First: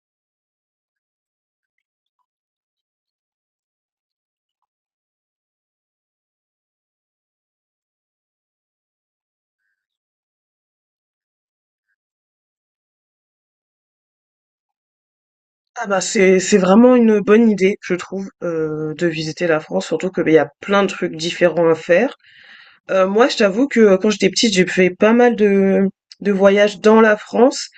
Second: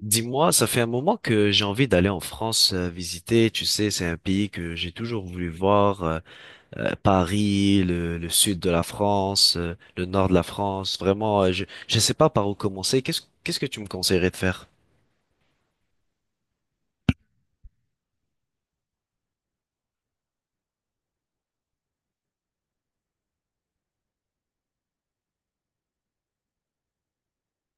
Dis-moi, ça fait un moment que j'ai envie d'aller en France visiter. Tu sais, c'est un pays que j'ai toujours voulu voir. Paris, le sud de la France, le nord de la France. Vraiment, je sais pas par où commencer. Qu'est-ce que tu me conseillerais de faire? Ah bah c'est vraiment une bonne idée, je trouve, de visiter la France, surtout que bah, il y a plein de trucs différents à faire. Moi, je t'avoue que quand j'étais petite, j'ai fait pas mal de voyages dans la France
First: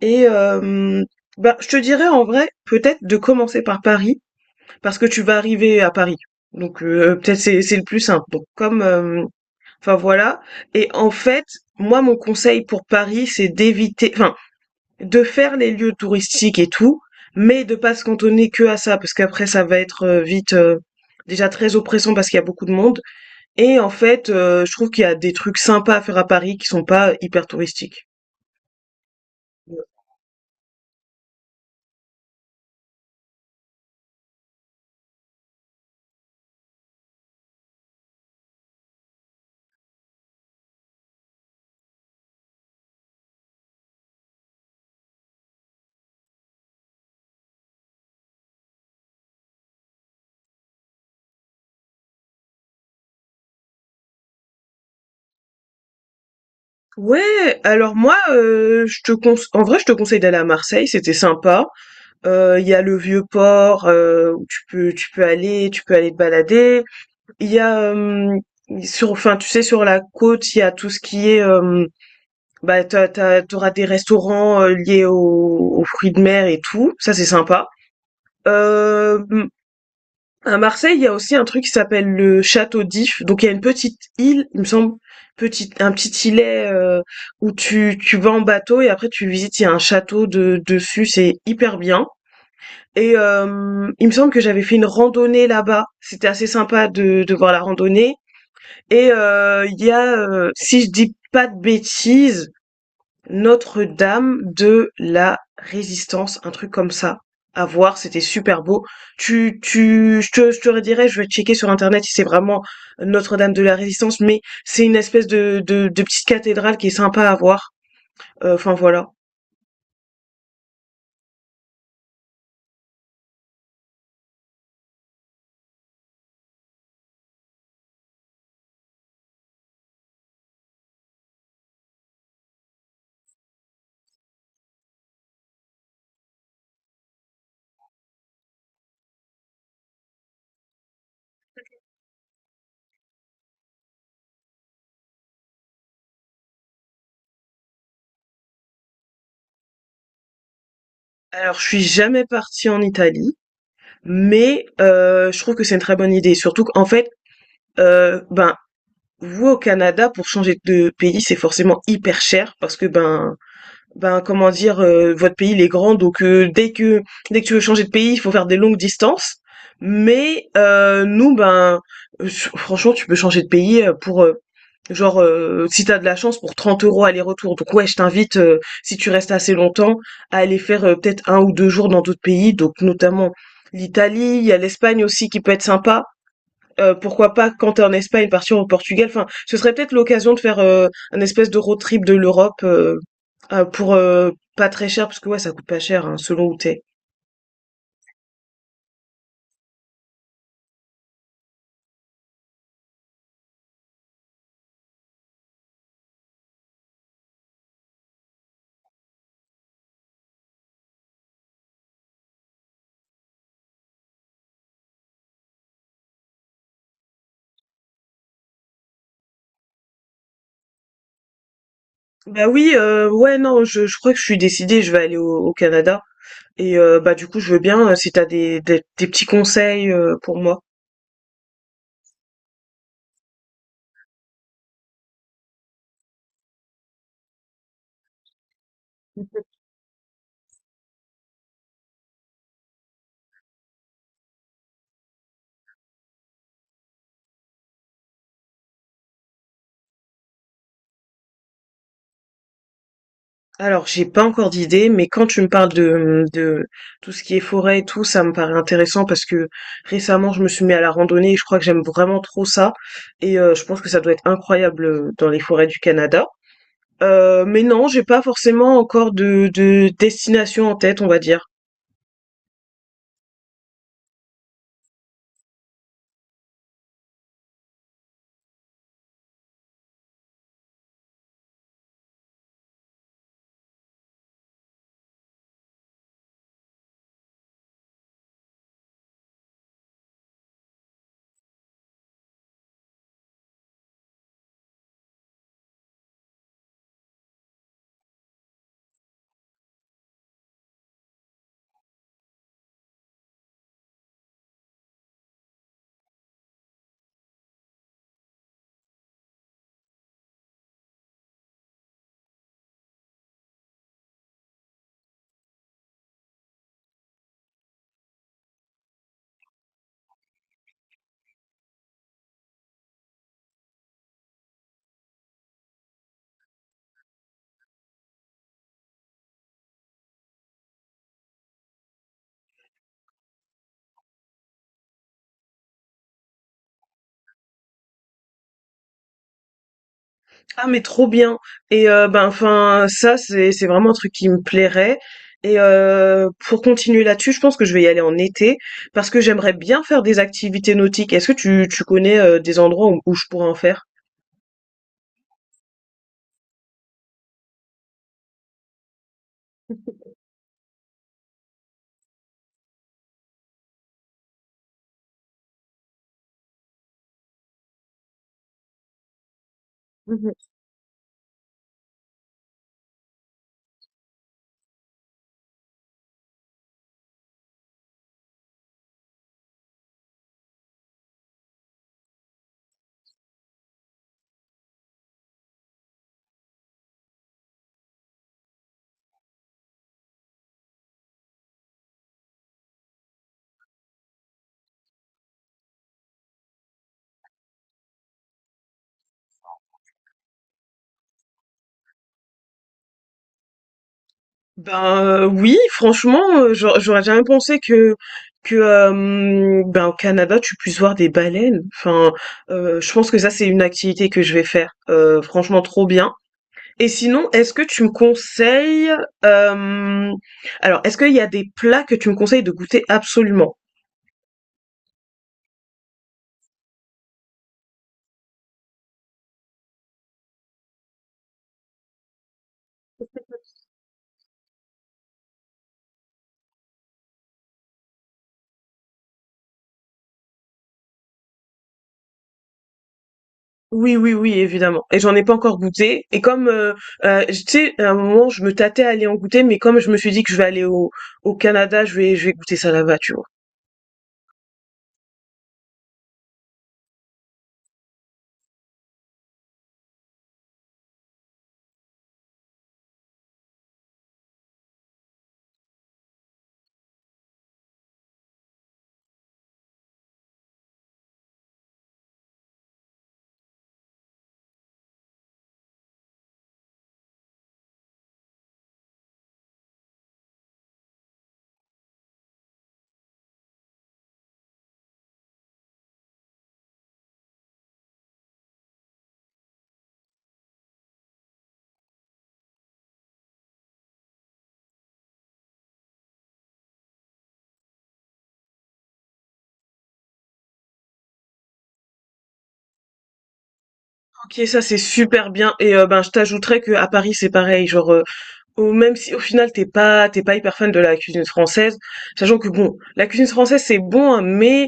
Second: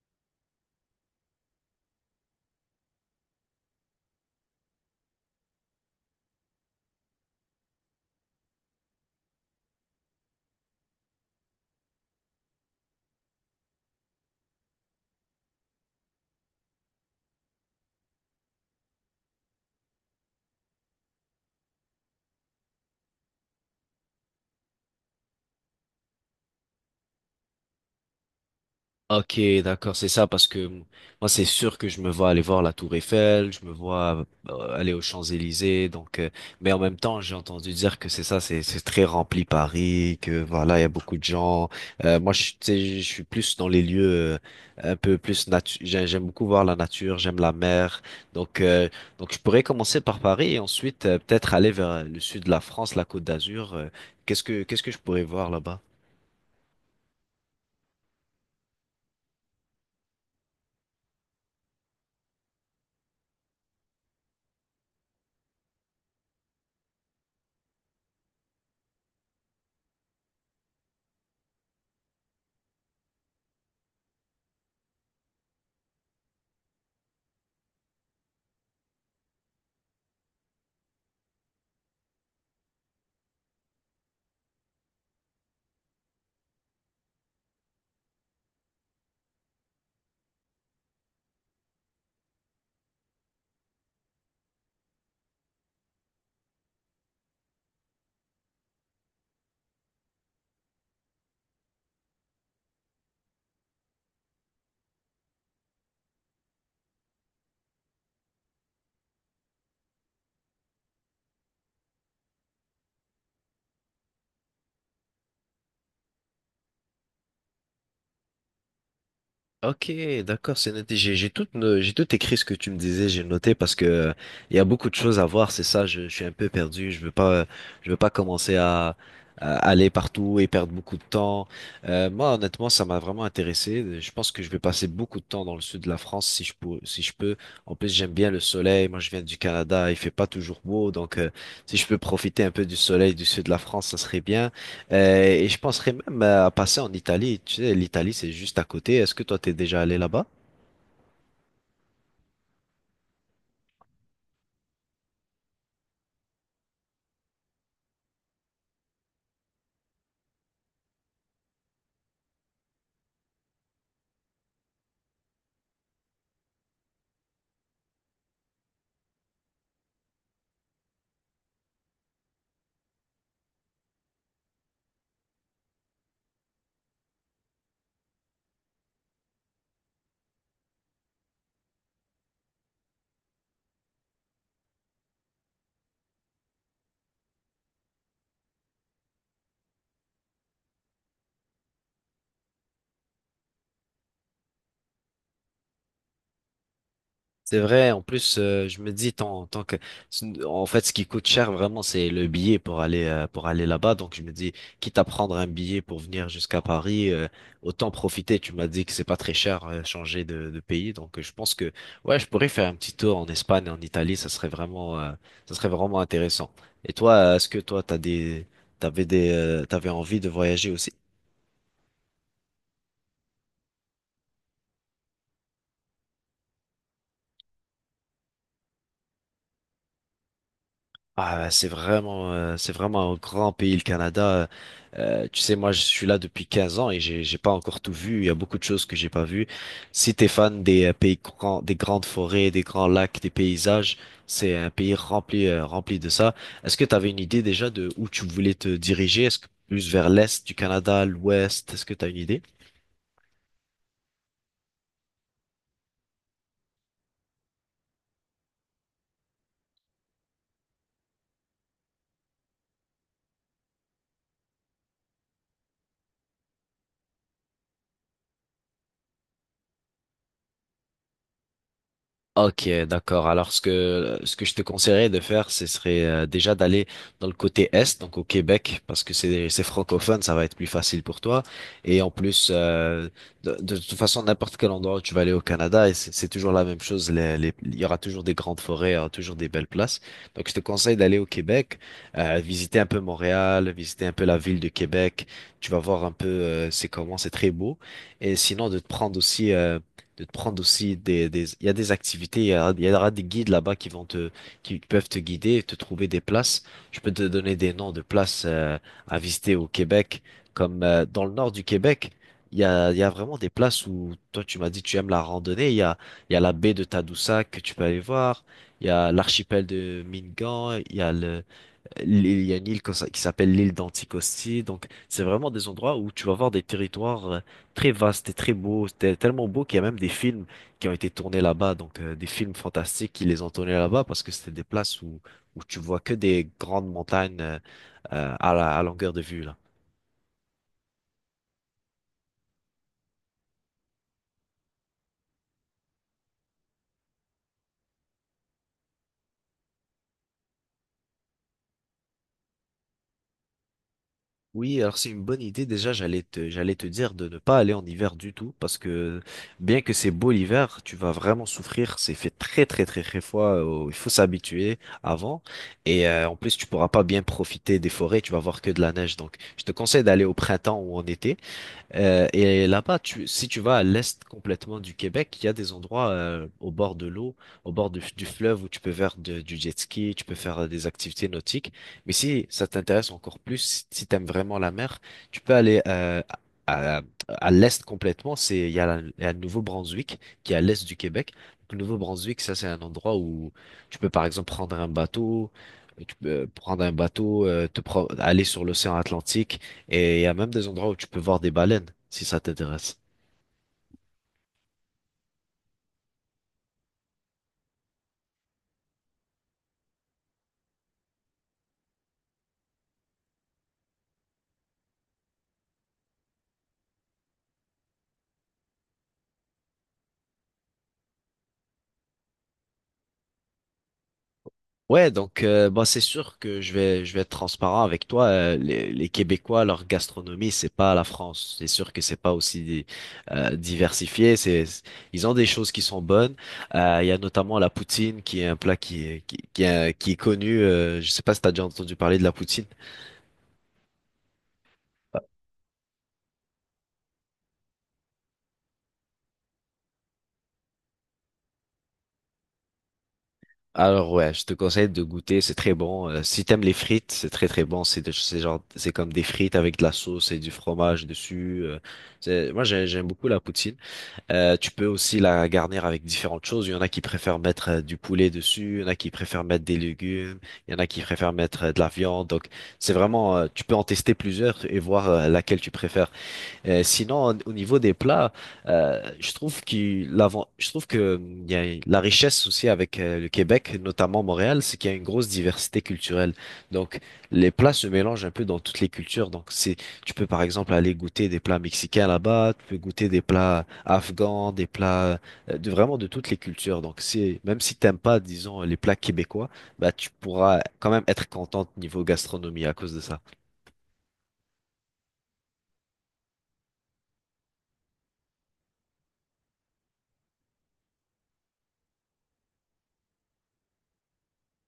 et bah je te dirais en vrai peut-être de commencer par Paris parce que tu vas arriver à Paris. Donc peut-être c'est le plus simple. Donc comme enfin voilà et en fait, moi mon conseil pour Paris, c'est d'éviter, enfin de faire les lieux touristiques et tout, mais de pas se cantonner que à ça, parce qu'après ça va être vite déjà très oppressant parce qu'il y a beaucoup de monde. Et en fait, je trouve qu'il y a des trucs sympas à faire à Paris qui sont pas hyper touristiques. Ok, Ouais. d'accord, c'est ça, parce que moi, c'est sûr que je me vois aller voir la Tour Eiffel, je me vois aller aux Champs-Élysées, mais en même temps, j'ai entendu dire que c'est ça, c'est très rempli Paris, que voilà, il y a beaucoup de gens. Tu sais, je suis plus dans les lieux un peu plus nature. J'aime beaucoup voir la nature, j'aime la mer, donc euh, donc je pourrais commencer par Paris et ensuite peut-être aller vers le sud de la France, la Côte d'Azur. Qu'est-ce que je pourrais voir là-bas? Ouais, alors moi, je te conse en vrai, je te conseille d'aller à Marseille, c'était sympa. Il y a le Vieux-Port, où tu peux aller te balader. Il y a, sur, enfin, tu sais, sur la côte, il y a tout ce qui est, bah, t'auras des restaurants, liés aux fruits de mer et tout, ça c'est sympa. Hem À Marseille, il y a aussi un truc qui s'appelle le château d'If. Donc il y a une petite île, il me semble, petite, un petit îlet où tu vas en bateau et après tu visites, il y a un château dessus, c'est hyper bien. Et il me semble que j'avais fait une randonnée là-bas. C'était assez sympa de voir la randonnée. Et il y a, si je dis pas de bêtises, notre-Dame de la Résistance, un truc comme ça. À voir, c'était super beau. Je te redirai, je vais checker sur internet si c'est vraiment Notre-Dame de la Résistance, mais c'est une espèce de petite cathédrale qui est sympa à voir. Enfin voilà. Ok, d'accord, c'est noté. J'ai tout, no- j'ai tout écrit ce que tu me disais, j'ai noté parce que il y a beaucoup de choses à voir, c'est ça, je suis un peu perdu, je veux pas commencer à aller partout et perdre beaucoup de temps. Moi, honnêtement, ça m'a vraiment intéressé. Je pense que je vais passer beaucoup de temps dans le sud de la France si je peux, si je peux. En plus, j'aime bien le soleil. Moi, je viens du Canada, il fait pas toujours beau, si je peux profiter un peu du soleil du sud de la France, ça serait bien. Et je penserais même à passer en Italie. Tu sais, l'Italie, c'est juste à côté. Est-ce que toi, t'es déjà allé là-bas? Alors, je suis jamais partie en Italie, mais je trouve que c'est une très bonne idée. Surtout qu'en fait, ben, vous au Canada pour changer de pays, c'est forcément hyper cher parce que comment dire? Votre pays il est grand donc dès que tu veux changer de pays, il faut faire des longues distances. Mais nous ben, heu, franchement tu peux changer de pays, pour, genre, si t'as de la chance pour 30 € aller-retour. Donc ouais, je t'invite, si tu restes assez longtemps, à aller faire, peut-être un ou 2 jours dans d'autres pays, donc notamment l'Italie. Il y a l'Espagne aussi qui peut être sympa. Pourquoi pas, quand t'es en Espagne, partir au Portugal. Enfin, ce serait peut-être l'occasion de faire un espèce de road trip de l'Europe pour pas très cher, parce que ouais, ça coûte pas cher hein, selon où t'es. C'est vrai. En plus, je me dis, tant que, en fait, ce qui coûte cher vraiment, c'est le billet pour aller là-bas. Donc, je me dis, quitte à prendre un billet pour venir jusqu'à Paris, autant profiter. Tu m'as dit que c'est pas très cher, changer de pays. Je pense que, ouais, je pourrais faire un petit tour en Espagne, en Italie. Ça serait vraiment intéressant. Et toi, est-ce que toi, t'avais envie de voyager aussi? Bah oui, ouais non, je crois que je suis décidée, je vais aller au Canada et bah du coup je veux bien si t'as des, des petits conseils pour moi. Ah, bah, c'est vraiment un grand pays, le Canada. Tu sais, moi, je suis là depuis 15 ans et j'ai pas encore tout vu. Il y a beaucoup de choses que j'ai pas vues. Si t'es fan des pays grands, des grandes forêts, des grands lacs, des paysages, c'est un pays rempli, rempli de ça. Est-ce que t'avais une idée déjà de où tu voulais te diriger? Est-ce que plus vers l'est du Canada, l'ouest? Est-ce que t'as une idée? Alors, j'ai pas encore d'idée, mais quand tu me parles de tout ce qui est forêt et tout, ça me paraît intéressant parce que récemment, je me suis mis à la randonnée et je crois que j'aime vraiment trop ça. Et je pense que ça doit être incroyable dans les forêts du Canada. Mais non, j'ai pas forcément encore de destination en tête, on va dire. Ok, d'accord. Alors ce que je te conseillerais de faire, ce serait déjà d'aller dans le côté est, donc au Québec, parce que c'est francophone, ça va être plus facile pour toi. Et en plus, de toute façon, n'importe quel endroit où tu vas aller au Canada, et c'est toujours la même chose. Il y aura toujours des grandes forêts, il y aura toujours des belles places. Donc je te conseille d'aller au Québec, visiter un peu Montréal, visiter un peu la ville de Québec. Tu vas voir un peu c'est comment, c'est très beau. Et sinon de te prendre aussi des, il y a des activités, il y aura des guides là-bas qui vont te, qui peuvent te guider, te trouver des places. Je peux te donner des noms de places à visiter au Québec, comme dans le nord du Québec. Il y a vraiment des places où toi tu m'as dit tu aimes la randonnée. Il y a la baie de Tadoussac que tu peux aller voir. Il y a l'archipel de Mingan. Il y a une île qui s'appelle l'île d'Anticosti. Donc, c'est vraiment des endroits où tu vas voir des territoires très vastes et très beaux. C'était tellement beau qu'il y a même des films qui ont été tournés là-bas. Des films fantastiques qui les ont tournés là-bas parce que c'était des places où, où tu vois que des grandes montagnes à la, à longueur de vue, là. Ah mais trop bien, et ben, enfin, ça c'est vraiment un truc qui me plairait, et pour continuer là-dessus, je pense que je vais y aller en été parce que j'aimerais bien faire des activités nautiques. Est-ce que tu connais, des endroits où je pourrais en faire? Oui, alors c'est une bonne idée. Déjà, j'allais te dire de ne pas aller en hiver du tout, parce que bien que c'est beau l'hiver, tu vas vraiment souffrir. C'est fait très très très très froid. Il faut s'habituer avant. En plus, tu pourras pas bien profiter des forêts. Tu vas voir que de la neige. Donc, je te conseille d'aller au Mmh. printemps ou en été. Et là-bas, si tu vas à l'est complètement du Québec, il y a des endroits au bord de l'eau, au bord du fleuve où tu peux faire du jet ski, tu peux faire des activités nautiques. Mais si ça t'intéresse encore plus, si, tu aimes vraiment la mer, tu peux aller à, à- à l'est complètement. Il y a le Nouveau-Brunswick qui est à l'est du Québec. Le Nouveau-Brunswick, ça c'est un endroit où tu peux par exemple prendre un bateau, tu peux prendre un bateau, aller sur l'océan Atlantique. Et il y a même des endroits où tu peux voir des baleines, si ça t'intéresse. Ben, oui, franchement, j'aurais jamais pensé que ben, au Canada, tu puisses voir des baleines. Enfin, je pense que ça, c'est une activité que je vais faire, franchement trop bien. Et sinon, est-ce que tu me conseilles, hem, alors est-ce qu'il y a des plats que tu me conseilles de goûter absolument? Bah c'est sûr que je vais être transparent avec toi. Les Québécois, leur gastronomie, c'est pas la France. C'est sûr que c'est pas aussi diversifié. C'est ils ont des choses qui sont bonnes. Il y a notamment la poutine, qui est un plat qui est connu. Je sais pas si t'as déjà entendu parler de la poutine. Oui, oui, oui, évidemment. Et j'en ai pas encore goûté. Et comme, tu sais, à un moment, je me tâtais à aller en goûter, mais comme je me suis dit que je vais aller au Canada, je vais goûter ça là-bas, tu vois? Alors ouais, je te conseille de goûter, c'est très bon. Si t'aimes les frites, c'est très très bon. C'est genre, c'est comme des frites avec de la sauce et du fromage dessus. J'aime beaucoup la poutine. Tu peux aussi la garnir avec différentes choses. Il y en a qui préfèrent mettre du poulet dessus, il y en a qui préfèrent mettre des légumes, il y en a qui préfèrent mettre de la viande. Donc c'est vraiment, tu peux en tester plusieurs et voir laquelle tu préfères. Sinon, au au niveau des plats, je trouve que il y a la richesse aussi avec le Québec, notamment Montréal, c'est qu'il y a une grosse diversité culturelle. Donc, les plats se mélangent un peu dans toutes les cultures. Tu peux par exemple aller goûter des plats mexicains là-bas, tu peux goûter des plats afghans, des plats de vraiment de toutes les cultures. Donc, c'est même si t'aimes pas, disons, les plats québécois, bah tu pourras quand même être contente niveau gastronomie à cause de ça. OK, ça c'est super bien, et ben, je t'ajouterais que à Paris, c'est pareil, genre, au même si au final t'es pas hyper fan de la cuisine française, sachant que bon, la cuisine française c'est bon, hein, mais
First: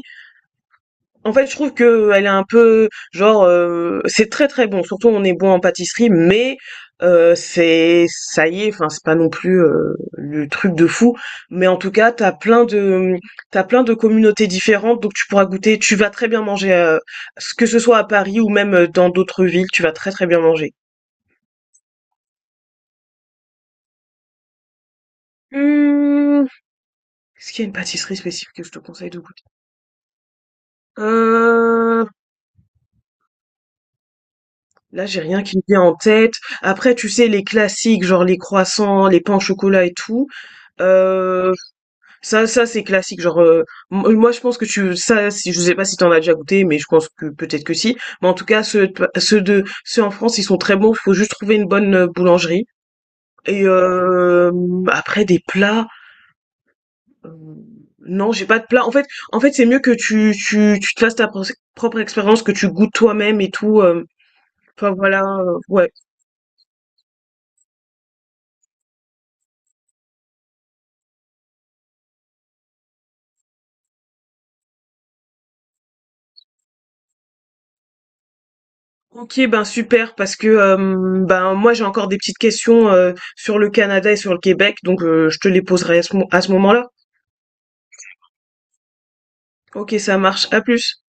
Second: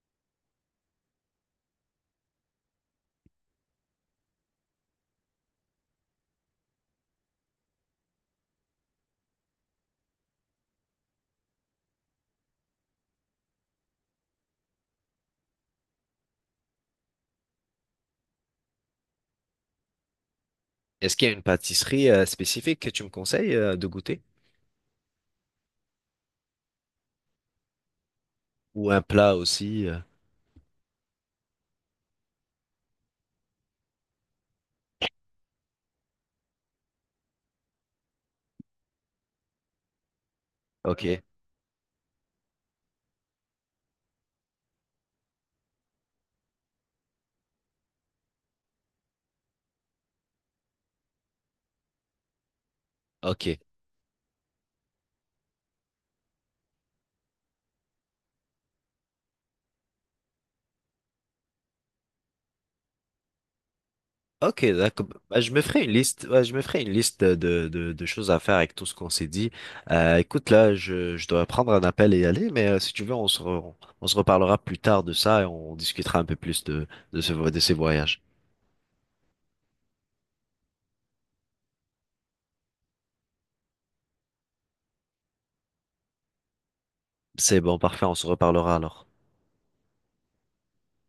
en fait, je trouve que elle est un peu genre c'est très très bon. Surtout, on est bon en pâtisserie, mais c'est ça y est. Enfin, c'est pas non plus le truc de fou. Mais en tout cas, t'as plein de communautés différentes, donc tu pourras goûter. Tu vas très bien manger, que ce soit à Paris ou même dans d'autres villes, tu vas très très bien manger. Est-ce qu'il y a une pâtisserie spécifique que tu me conseilles de goûter? Hum, Est-ce qu'il y a une pâtisserie spécifique que je te Ou un conseille de plat goûter? aussi? Euh, Là, j'ai rien qui me vient en tête. Après, tu sais, les classiques, genre les croissants, les pains au chocolat et tout. Ok, Euh, ça c'est classique. Genre, moi je pense que si je sais pas si t'en as déjà goûté, mais je pense que peut-être que si. Mais en tout cas, ceux en France, ils sont très bons. Il faut juste trouver une bonne boulangerie. ok, Et après des plats, euh, non, j'ai pas de plat. En fait, c'est mieux que tu te fasses propre expérience, que tu goûtes toi-même et tout. Ok, Enfin d'accord. voilà, Bah, je me ferai ouais. une liste. Ouais, je me ferai une liste de choses à faire avec tout ce qu'on s'est dit. Écoute, là, je dois prendre un appel et y aller, mais si tu veux, on se reparlera plus tard de ça et on discutera un peu plus de, de ces voyages. OK, ben super, parce que, ben, moi j'ai encore des petites questions, sur le Canada et sur le Québec, donc, je te les poserai à ce mo à ce moment-là. C'est bon, parfait, on se reparlera alors. OK, ça marche. À plus.